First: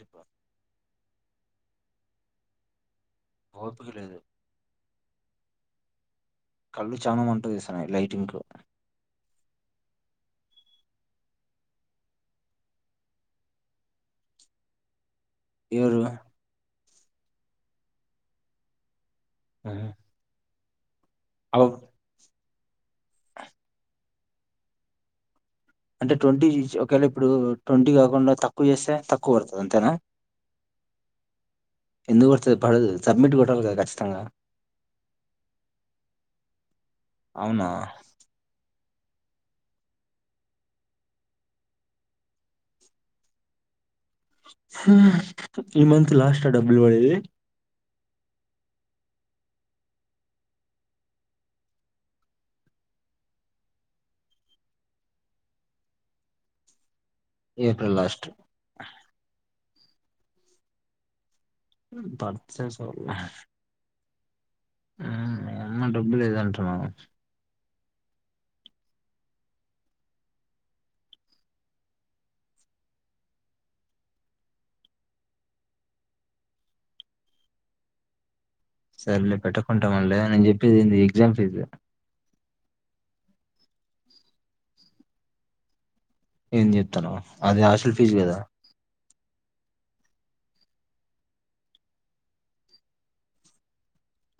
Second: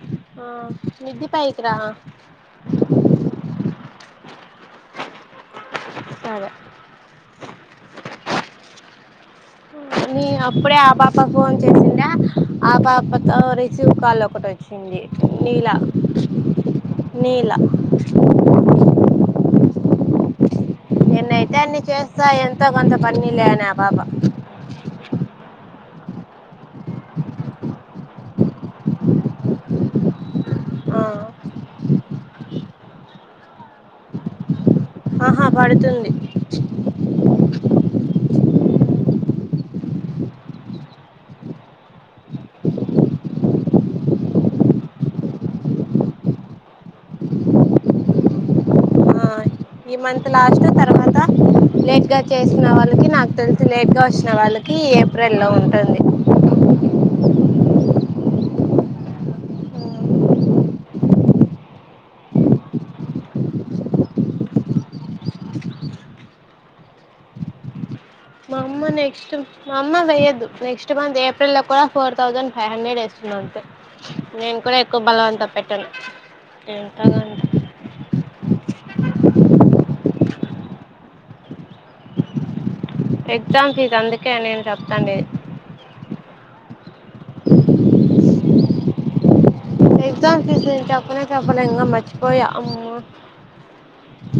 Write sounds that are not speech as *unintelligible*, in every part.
చెప్పు. ఆ మిద్ది పైకిరా ఓపిక లేదు సరే కళ్ళు చాలనా మంట చేస్తున్నాయి లైటింగ్ కు మీ అప్పుడే ఆ పాప ఫోన్ చేసిందా, ఆ పాపతో రిసీవ్ కాల్ ఒకటొచ్చింది. నీలా ఎవరు నీలా ఆ ఎనైతే అన్ని చేస్తా ఎమ్ తో కొంత పన్నీలే అని ఆ పాప అంటే ట్వంటీ ఒకేళ ఇప్పుడు ట్వంటీ కాకుండ తక్కువ జేస్సే తక్కువ వడతాది అంతేవా ఆ ఎందుకు పడ్తది పడదు సబ్మిట్ కొట్టాలి కదా ఖచ్చితంగా ఆహా పడుతుంది అవునా ఈ మంత్ లాస్టా డబ్బులు వడేది ఆ ఈ మంత్ లాస్ట్ తర్వాత లేట్ గా చేసిన వాళ్ళకి నాకు తెలిసి లేట్ గా వచ్చిన వాళ్ళకి ఏప్రిల్ లో ఉంటుంది. ఏప్రిల్ లాస్ట్ మ్మ్ పడ్తే సాల్లే మ్మ్ అమ్మా డబ్బు లేదంటన మా అమ్మ నెక్స్ట్ మా అమ్మ వెయ్యదు, నెక్స్ట్ మంత్ ఏప్రిల్లో కూడా ఫోర్ థౌజండ్ ఫైవ్ హండ్రెడ్ వేస్తుంది. అంతే నేను కూడా ఎక్కువ బలవంత పెట్టను ఎంతో గొంత. సర్లే పెట్టకుంటే మనిలే నేను చెప్పేదేంది ఎగ్జామ్ ఫీజు ఎగ్జామ్ ఫీజు అందుకే నేను చెప్తాండేది ఏం చెప్తాను అది హాస్టల్ ఫీజు కదా ఎగ్జామ్స్ ఫీజు నేను చెప్పనే చెప్పలే ఇంగ మర్చిపోయా అమ్మ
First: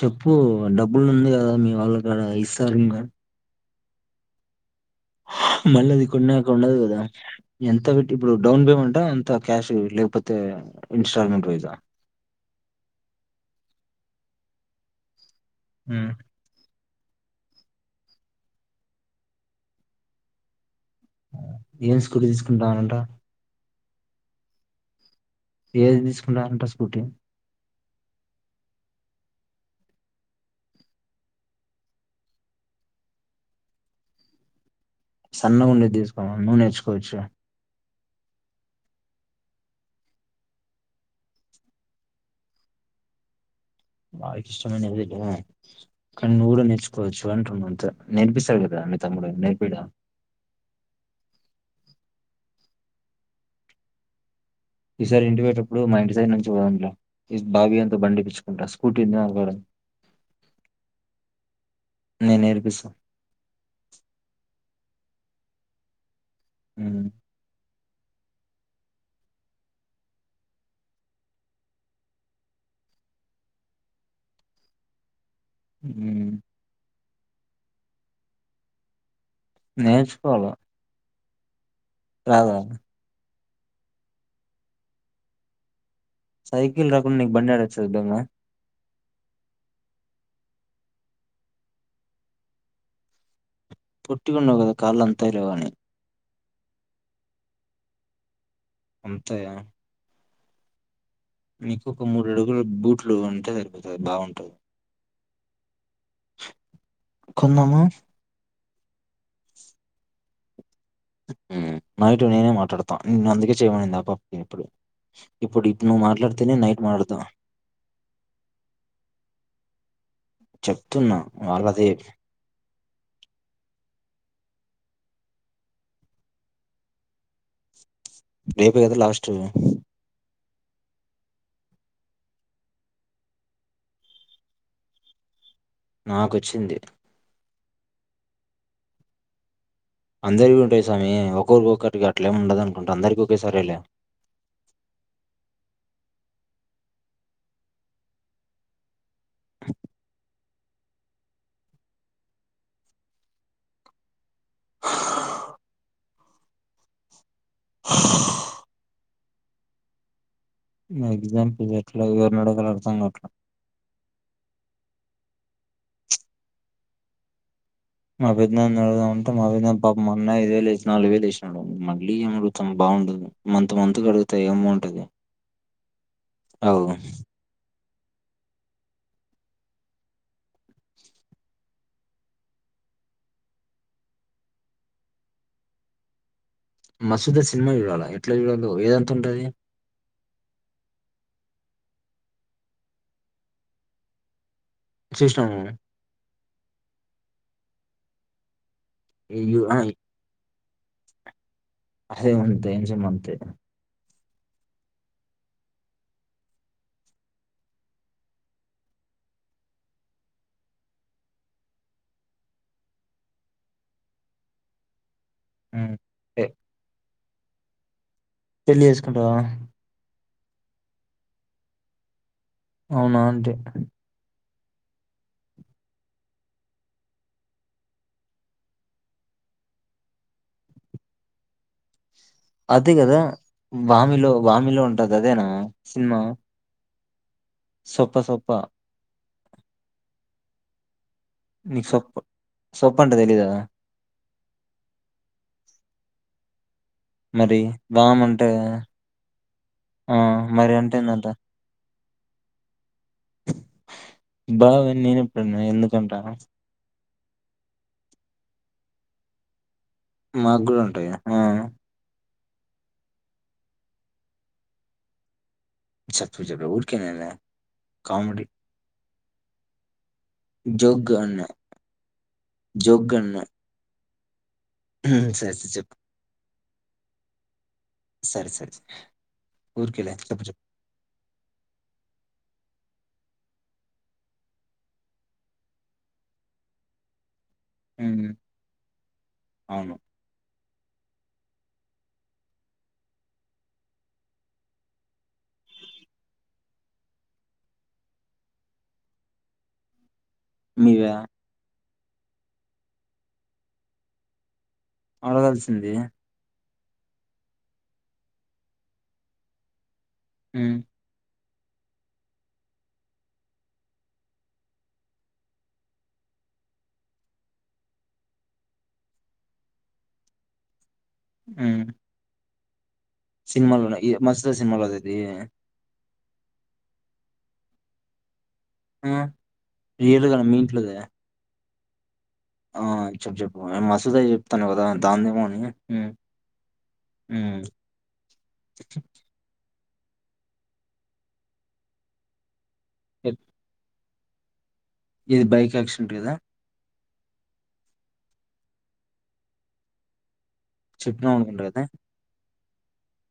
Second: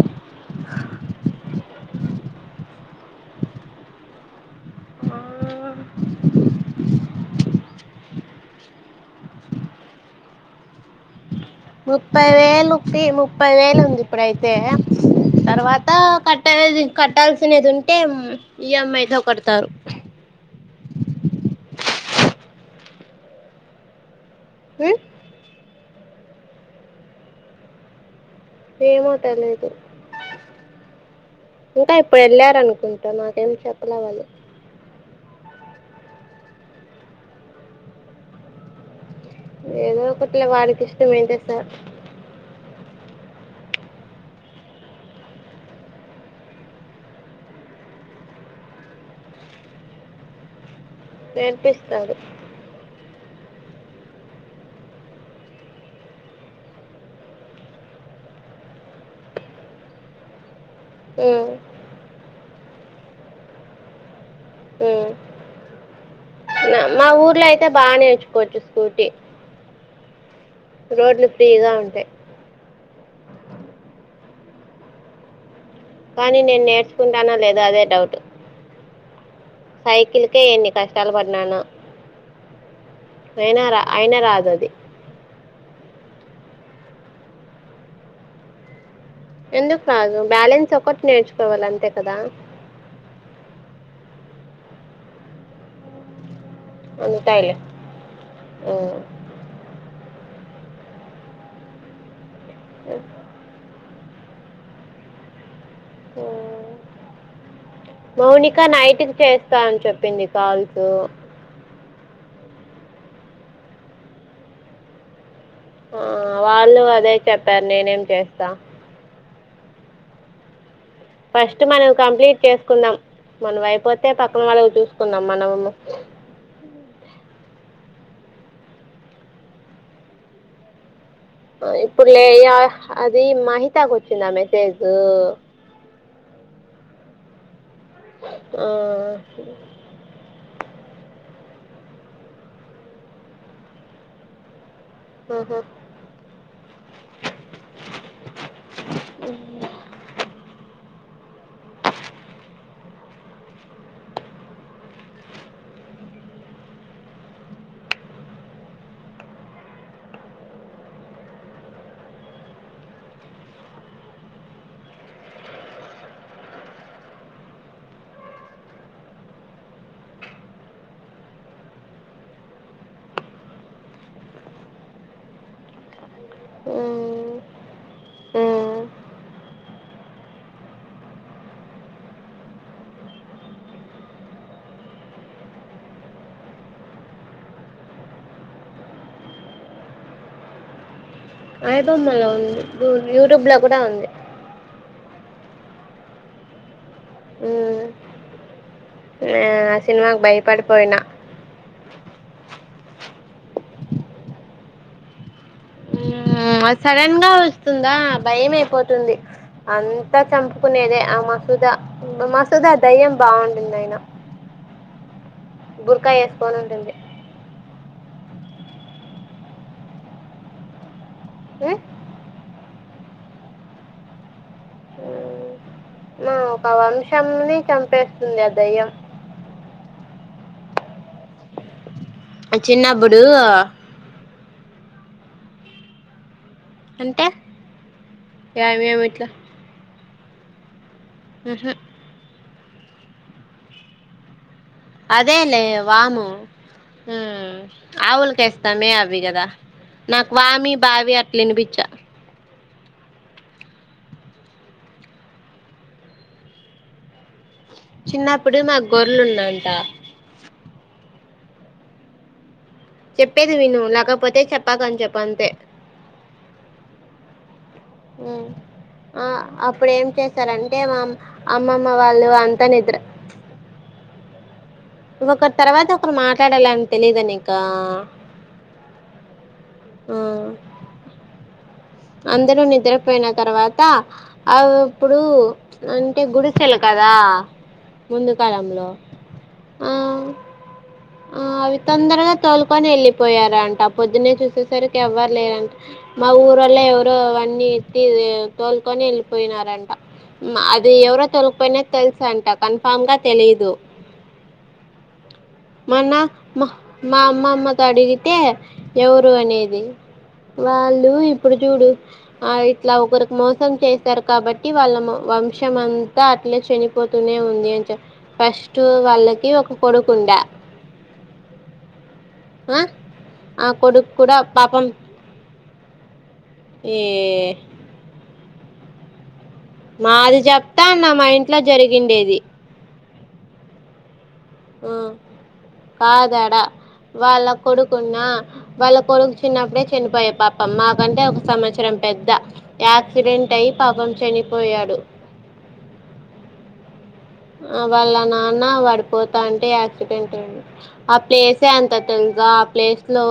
చెప్పు డబ్బులు ఉంది కదా మీ వాళ్ళ కాడ ఇస్తారు ఇంకా మళ్ళీ అది కొన్నాక ఉండదు కదా ఎంత పెట్టి ఇప్పుడు డౌన్ పేమెంట్ ఆ అంత క్యాష్ లేకపోతే ఇన్స్టాల్ మెంట్ ముప్పై వేలు ఫీ ముప్పై వేలు ఉంది ఇప్పుడైతే తర్వాత ఉమ్. కట్ట అయ్యేది కట్టాల్సినది ఉంటే ఈఎంఐతో కడతారు ఏం స్కూట్ తీసుకుంటానంట హ ఏది తీసుకుంటారంట స్కూటీ ఏమో తెలేదు ఇంకా ఇప్పుడు వెళ్ళారనుకుంటా నాకేం చెప్పలే వాళు సన్నగాండేది తీసుకోమ నూ నేర్చుకోవచ్చు ఏదో ఒకట్లే వాడికి ఇష్టమైంటే సాల్ వాడికి ఇష్టమైన దగ్గర కానీ నువ్వు కూడా నేర్చుకోవచ్చు అంటున్నా అంతే నేర్పిస్తారు కదా మీ తమ్ముడు నేర్పిడా. నేర్పిస్తాడు ఈసారి ఇంటి వోయేటప్పుడు మా ఇంటి సైడ్ నుంచి పోదాం లే ఈ బాబిగాని తో బండి ఇప్పిచ్చుకుంటా స్కూటీ ఉందా వాని కాడ, ఉమ్, నే నేర్పిస్స హ నా ఉమ్. మా ఊర్లో అయితే బాణే వచ్చిపోచ్చు స్కూటీ రోడ్లు ఫ్రీగా ఉంటాయి ఉమ్. కానీ నిన్నే సుకుంటానో లేదో అదే డౌట్ సైకిల్ కే ఎన్ని కష్టాలు పడ్ న్నాను రాద అయినా రా అయిన రాదు అది సైకిల్ రాకుండా నీకు బండి అడచ్చదుంగా ఎందుకు రాదు బ్యాలెన్స్ ఒకటి నేర్చుకోవాల అంతే కదా పోట్టి ఉండవు కదా కాళ్ళంతాయో లేవో అని అందుతయిలే అంతయ మీకు కొముడ్ నువ్వు గూడ బూట్లు కొంటే సరిపోతాది టే బాగుంటది కొందామా మౌని ఇంకా నైట్ క చేస్తా అని చెప్పింది పిన్నీ కాల్స్ అ నైటు నేనే మాట్లాడతాను నేను అందుకే చేయమడిందిబ్బా ఇప్పుడు ఇప్పుడు ఇప్పుడు నువ్వు ఆ మాట్లాడితేనే నైట్ వాళ్ళు అదే మాట్లాడతా చెప్పారు నేనేం చేస్తా చెప్తున్నా ఫస్ట్ వాళ్ళది మనం కంప్లీట్ చేసుకుందాం మనం అయిపోతే పక్క క్క వాళ్ళ చూసుకుందాం మనము రేపుకిదా లాస్ట్ ఇప్పుడు లే అది మహితాకి వచ్చిందా మెసేజ్ నాకొచ్చింది ఆ అందరివుంటాయి స్వామి ఒక్కొక్కరికొక్కోటిగా అట్లేమి ఉండదు అనుకుంట అందరికిీ ఒకేసారే లే ఓహో హ ఎగ్జాంపుల్గా ఎట్లా ఎవర్నడగాలో అర్ధం గాట్లే మా పెదనాన్ని అడుగుదాం అంటే మా పెదనాన పాపం మొన్నే ఐదు వేలు వేసిన నాలుగు వేలు వేసినాడు మళ్ళీ ఏం అడుగుతాం బాగుండదు మంత్ మంత్కు అడుగుతే ఏంబావుంటది అవ్ మ్మ్ మ్మ్ మసూద సిన్మా చూడాల ఎట్లా చూడదో ఏదంతా ఉంటుది ఐబొమ్మలో ఉంది యూట్యూబ్ లో గుడా ఉంది సిస్టమ్ ఈ యే యు ఆ సినిమాగ్ భయం పడిపోయిన అదే అంత ఏంచే అంతే ఆ సడన్ గా వస్తుందా భయమే పోతుంది అంతా చంపుకునేదే ఆ మసూదా మసూదా దయ్యం బాగుంటుందయినా హ్మ్. భూర్కా ఎ యేస్కొని ఉంటుంది పెళ్లి జేసుకుంటావా హు అవునా అంతే మ్మ్ మా ఒక వంశంనే చంపేస్తుంది ఆ దయ్యం అదే గదా! చిన్నబ్బుడు 'వామిలో' వామిలో ఉంటదదేనా సిన్మా అంటే యా మేమిట్లా ఉహు నిసప్ప సొప్పంటే తెలీదా అదేలే వాము ఉమ్ మరి వామ్ అంటే ఆవులికేస్తామే అవి కదా ఆ! నాక్ వామి మరి అంటే బావి ఏందంట? అట్ల వినిపించ బావ నీనప్పుడన్న ఎందుకంటాను చిన్నప్పుడు మాక్ గోర్లు ఉన్నాఅంట మాగూడుంటాయి ఆ చెప్పేది విను లకపోతే చెప్పాకని చెప్పఅంతే చెప్పు చెప్ప ఊరికెనేనే ఉమ్ ఆ అప్పుడేంచే సర్ అంటే మామ్ జోక్‌గా అన్నా. అమ్మమ్మ వాళ్ళు అంతా నిద్ర జోక్‌గా అన్నా. సరే ఒకరు సరే చెప్పు. తర్వాత ఒకరు మాట్ టాడాలని తెలీదా నీక సరే సరే వూరికేలే చెప్పు ఆ చెప్పు అందరూ నిద్రపోయిన తర్వాత అవ్ ఇప్పుడు అంటే గుడికెలు కదా హ్మ్ ముందు కాలంలో ఆ అవును ఆ అవి తొందరగా తోలుకొని వెళ్ళిపోయారంట పొద్దునే చూసేసరికి ఎవ్వరు లేరంట మా ఊరొ ల్లే ఎవరో అవన్నీ ఎత్తి తోలుకొని ఎళ్ళిపోయినారంట ఉమ్ అది మీవా ఎవరో తొలకపోయిన తెలుసు అంట కన్ఫర్మ్ గా తెలీదు అడగాల్సింది మొన్న మా మా అమ్మమ్మతో అడిగితే ఎవరు అనేది హ్మ్ వాళ్ళు ఇప్ ప్పుడు చూడు ఆ ఇట్ల ఒకరుకు మోసం చేశారు కాబట్టి వాళ్ళ వంశం అంతా అట్లే చనిపోతూనే ఉంది అని చె ఫస్ట్ వాళ్ళకి ఒక కొడుకుండా మ్మ్ అ సినిమాలోన ఈ మస్త్ సినిమాలోదా ఇది ఏ హ్మ్ మాది చెప్తా అన్న మా ఇంట్లో జరిగిండేది ఆ చెప్పు చెప్పు ఆ మసూద చెప్ ఉమ్ కాదాడ వాళ్ళ హ్మ్ కొడుకున్నా వాళ్ళ కొడుకు చిన్నప్పుడే చనిపోయ పాపం మాకంటే ఒక సంవత్సరం పెద్ద యాక్సిడెంట్ అయి పాపం చెనిపోయాడ్ ఇది బైక్ యాక్సిడెంట్ కదా ఆ వాళ్ళ నాన్న వాడు పోతా ఉంటే యాక్సిడెంట్ అయింది ఆ చెప్పినావు అనుకుంటా ప్లేసే కదా అంత తెల్సా ప్లేస్ లో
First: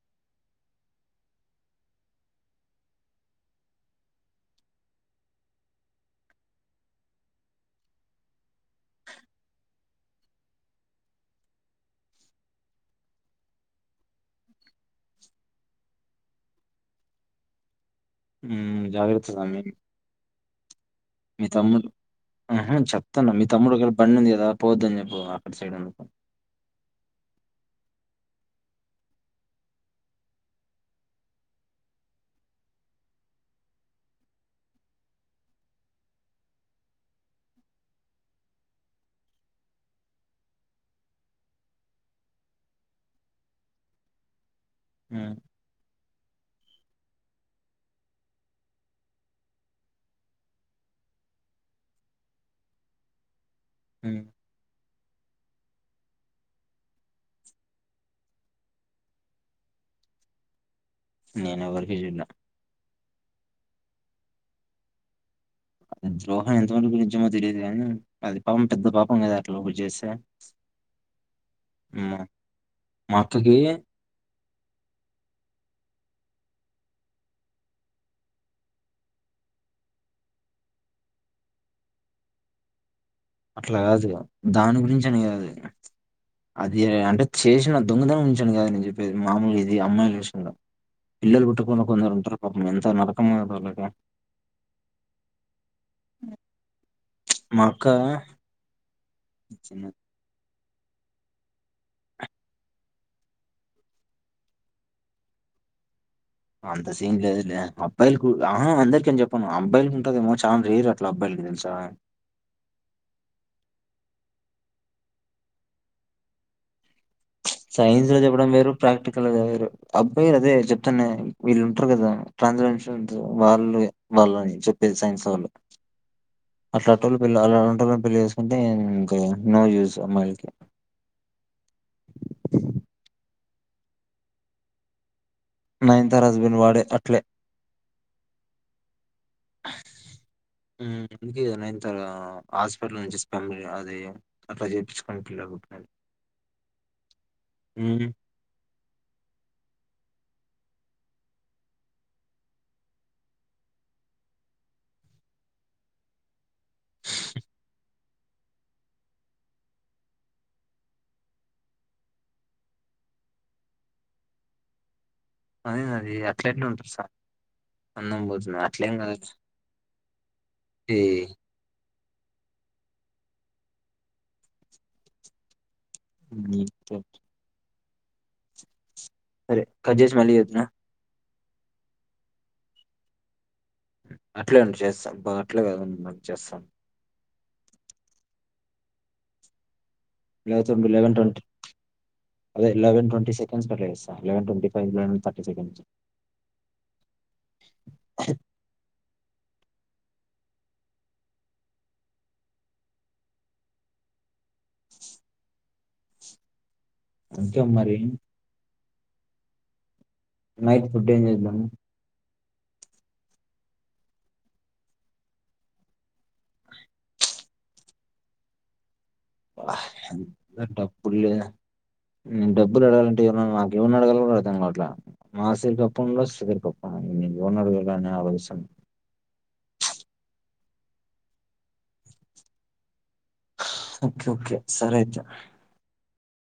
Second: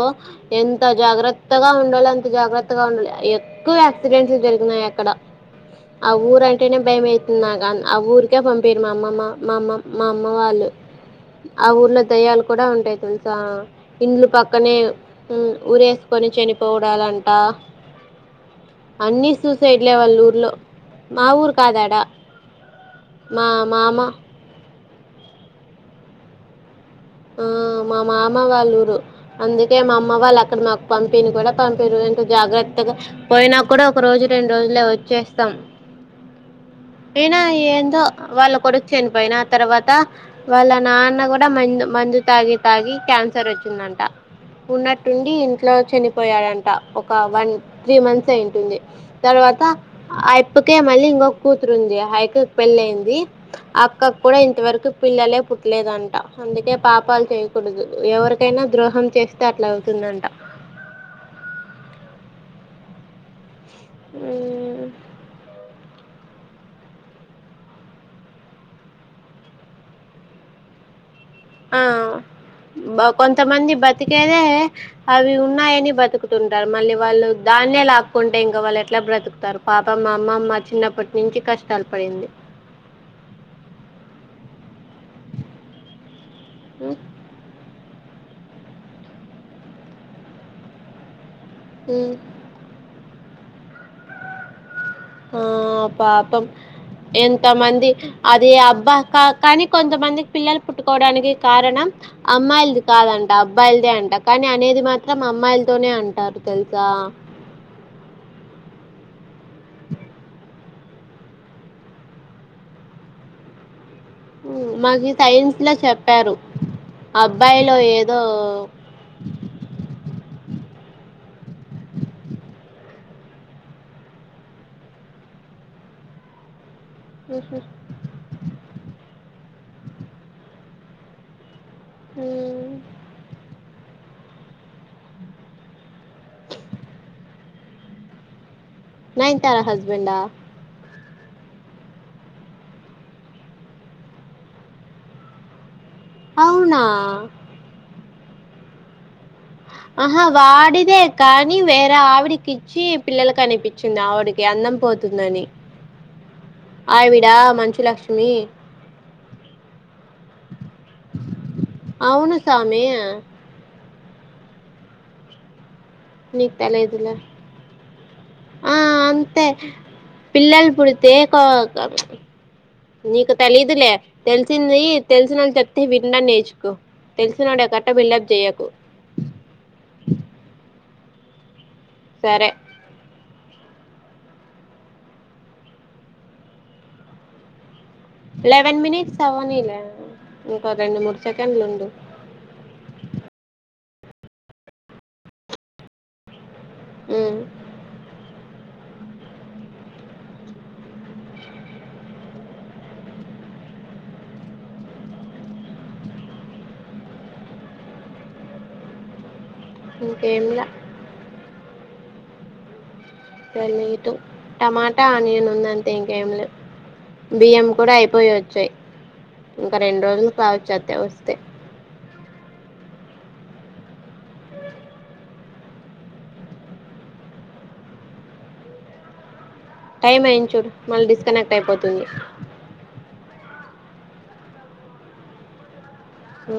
ఎంత జాగ్రత్తగా ఉండాలో అంత జాగ్రత్తగా ఉండాలి ఎక్కువ యాక్సిడెంట్ లు జరిగినాయి అక్కడ ఆ ఊరు అంటేనే భయం ఐతుంది నాకు ఆ ఊరికే పమ్ పంపి పీరు మా అమ్మమ్మ మా అమ్మ మా అమ్మ వాళ్ళు ఆ ఊర్లో దయ్యాలు కూడా ఉంటాయి తెలుసా ఇండ్లు పక్కనే ఉమ్ ఊరేసుకొని చనిపోవడాలంట హ్మ్ జాగ్రత్త అన్నీ స్వామి సూసైడ్లే వాళ్ళూర్లో మా మీ ఊరు తమ్ముడు కాదాడ ఆహా! చెప్తాను మీ మా తముడు ఒకేళ మామ బండుంది కదా పోవద్దని చెప్ ప్పు అక్కడ సైడ్ అందుకు ఆ మా మామ వాళ్ళూరు అందుకే మా అమ్మ వాళ్ళు అక్కడ మాకు పంపిని కూడా పంపీరు ఎంత జాగ్రత్తగా పోయినా కూడా ఒక రోజు రెండు రోజులే వచ్చేస్తాం అయినా ఏందో వాళ్ళ కొడుకు చనిపోయెనా తర్వాత వాళ్ళ నాన్న కూడా మంజం మందు తాగి తాగి క్యాన్సర్ వచ్చిందంట ఉన్నట్టుండి హ్మ్ ఇంట్లో చనిపో పోయాడంట ఒక వన్ త్రీ మంత్స్ అయింటుంది తర్వాత అయిప్పకే మళ్ళీ ఇంకొక కూతురుంది అయాక పెళ్ళ అయింది అక్క హ్మ్ కూడా ఇంతవరకు పిల్లలే పుట్టలేదంట అందుకే పాపాలు చేయకూడదు ఎవరికైనా ద్రోహం చేస్తే అట్లా అవుతుందంట నేను వర్జి జి నా హు ద్రోహం ఎంతవరకు నిజమో తెలీయదు కానీ అది పాపం పెద్ద పాపం కదా అట్లా పొయి చేస్తే ఆ మా బ మా అక్కకి కొంతమంది బతికేదే అవి ఉన్నాయని బతుకు కుతుంటారు మళ్ళీ వాళ్ళు దాన్నే లాక్కుంటే ఇంక వాళ్ళు ఎట్ల బ్రతుకుతారు పాపమ్ మా అమ్మమ్మ చిన్నప్పటి నుంచి కష్టాలు పడింది అట్లా కాదు దాని గురించి అని కాదు అది అంటే చేసిన దొంగతనం గురించి అని కదా నేను చెప్పేది మామూలు ఇది అమ్మాయిల విషయం లో పిల్లలు పుట్టకుండా కొందరు ఉంటారు పాపం ఎంత నరకం మా తాలూకా ఆ పాపం ఎంత మా అక్క మంది అదే అబ్ బ కానీ చిన్న- కొంతమందికి పిల్లలు పుట్టుకోవడానికి కారణం అమ్మాయిలది కాదంట అబ్బాయిలదే అంట కానీ అనేది మాత్రం అమ్మాయిలతోనే అంట అంత సీన్ లేదులే అబ్బాయిలు ఆ అందరికని చెప్పాను అబ్బాయిలు ఉంటదేమో చానా రేర్ అట్లా అబ్బాయిలకి తెలుసా మాకు సైన్స్ లో చెప్పారు అబ్బాయిలో సైన్స్ లో ఏదో చెప్పడం వేరు ప్రాక్టికల్ వేరు అబ్బాయిలు అదే చెప్తన వీళ్ళు ఉంటారు కదా వాళ్ళు వాళ్ళని చెప్పేది సైన్స్ వళ్ళు అట్లా వాళ్ళ పెళ్ల్ అల ఉంటదని పెళ్లి చేసుకుంటే ఇంకా నో యూస్ అమాయిల కి హూ నినే తరువాత బీన్ వాడే అట్లే నయనతార హస్బెండా అందుకే నే హాస్పిటల్ నుంచి స్పెమ్ అది అట్లా చేపిచ్చుకుని పిల్లలు అవునా అ ఆహా వాడిదే కానీ వేరే ఆవిడికి ఇచ్చి పిల్లలకి క నిపిచింది ఆవిడికి అందం పోతుందని ఆవిడా మంచు లక్ష్మి అవును స్వామి అదే అది నీ అట్లా ఎట్లా ఉంటది తలేదుల సామి అందం పోతుంది ఆ అట్లేం కాదు అంతే పిల్లలు ఈ పుడితే కా నీకు తేలిదులే తెల్సింది ఈ తెల్సినల్ చె వినడం నేర్చుకో హ్మ్. తెలుసు నొడే *unintelligible* బిల్డ్ అప్ చెయ్యాకు సరే కట్ చేసి మళ్ళీ ఎత్తనా సరే అట్లే ఉండు చేస్తా బా *unintelligible* లెవెన్ మినిట్స్ అవన్నీ లే *unintelligible* అదే లేవెన్ ట్వంటి సెకండ్స్ మళ్ళీ చేస్తా eleven twenty five minutes, thirty seconds హమ్ అంతే మరి ఇంకేంలా నైట్ ఫుడ్ ఏం చేస్తాము సరి మత టమాటా ఆనియన్ ఉందంతే ఇంకేం లే బియ్యం కూడా అయిపోయి వచ్చాయి ఇంకా రెండు రోజులు కావచ్చు అత్తె డబ్బులు వస్తే లే నేను డబ్బులు అడిగాలంటే నాకు ఎవన్ని అడగాలో అర్థం కావట్లే *unintelligible* టైమ్ అయ్యింది. చూడు మళ్ళీ డిస్క్ కానెక్ట్ అయిపోతుంది. ఓకే ఓకే సరే అయితే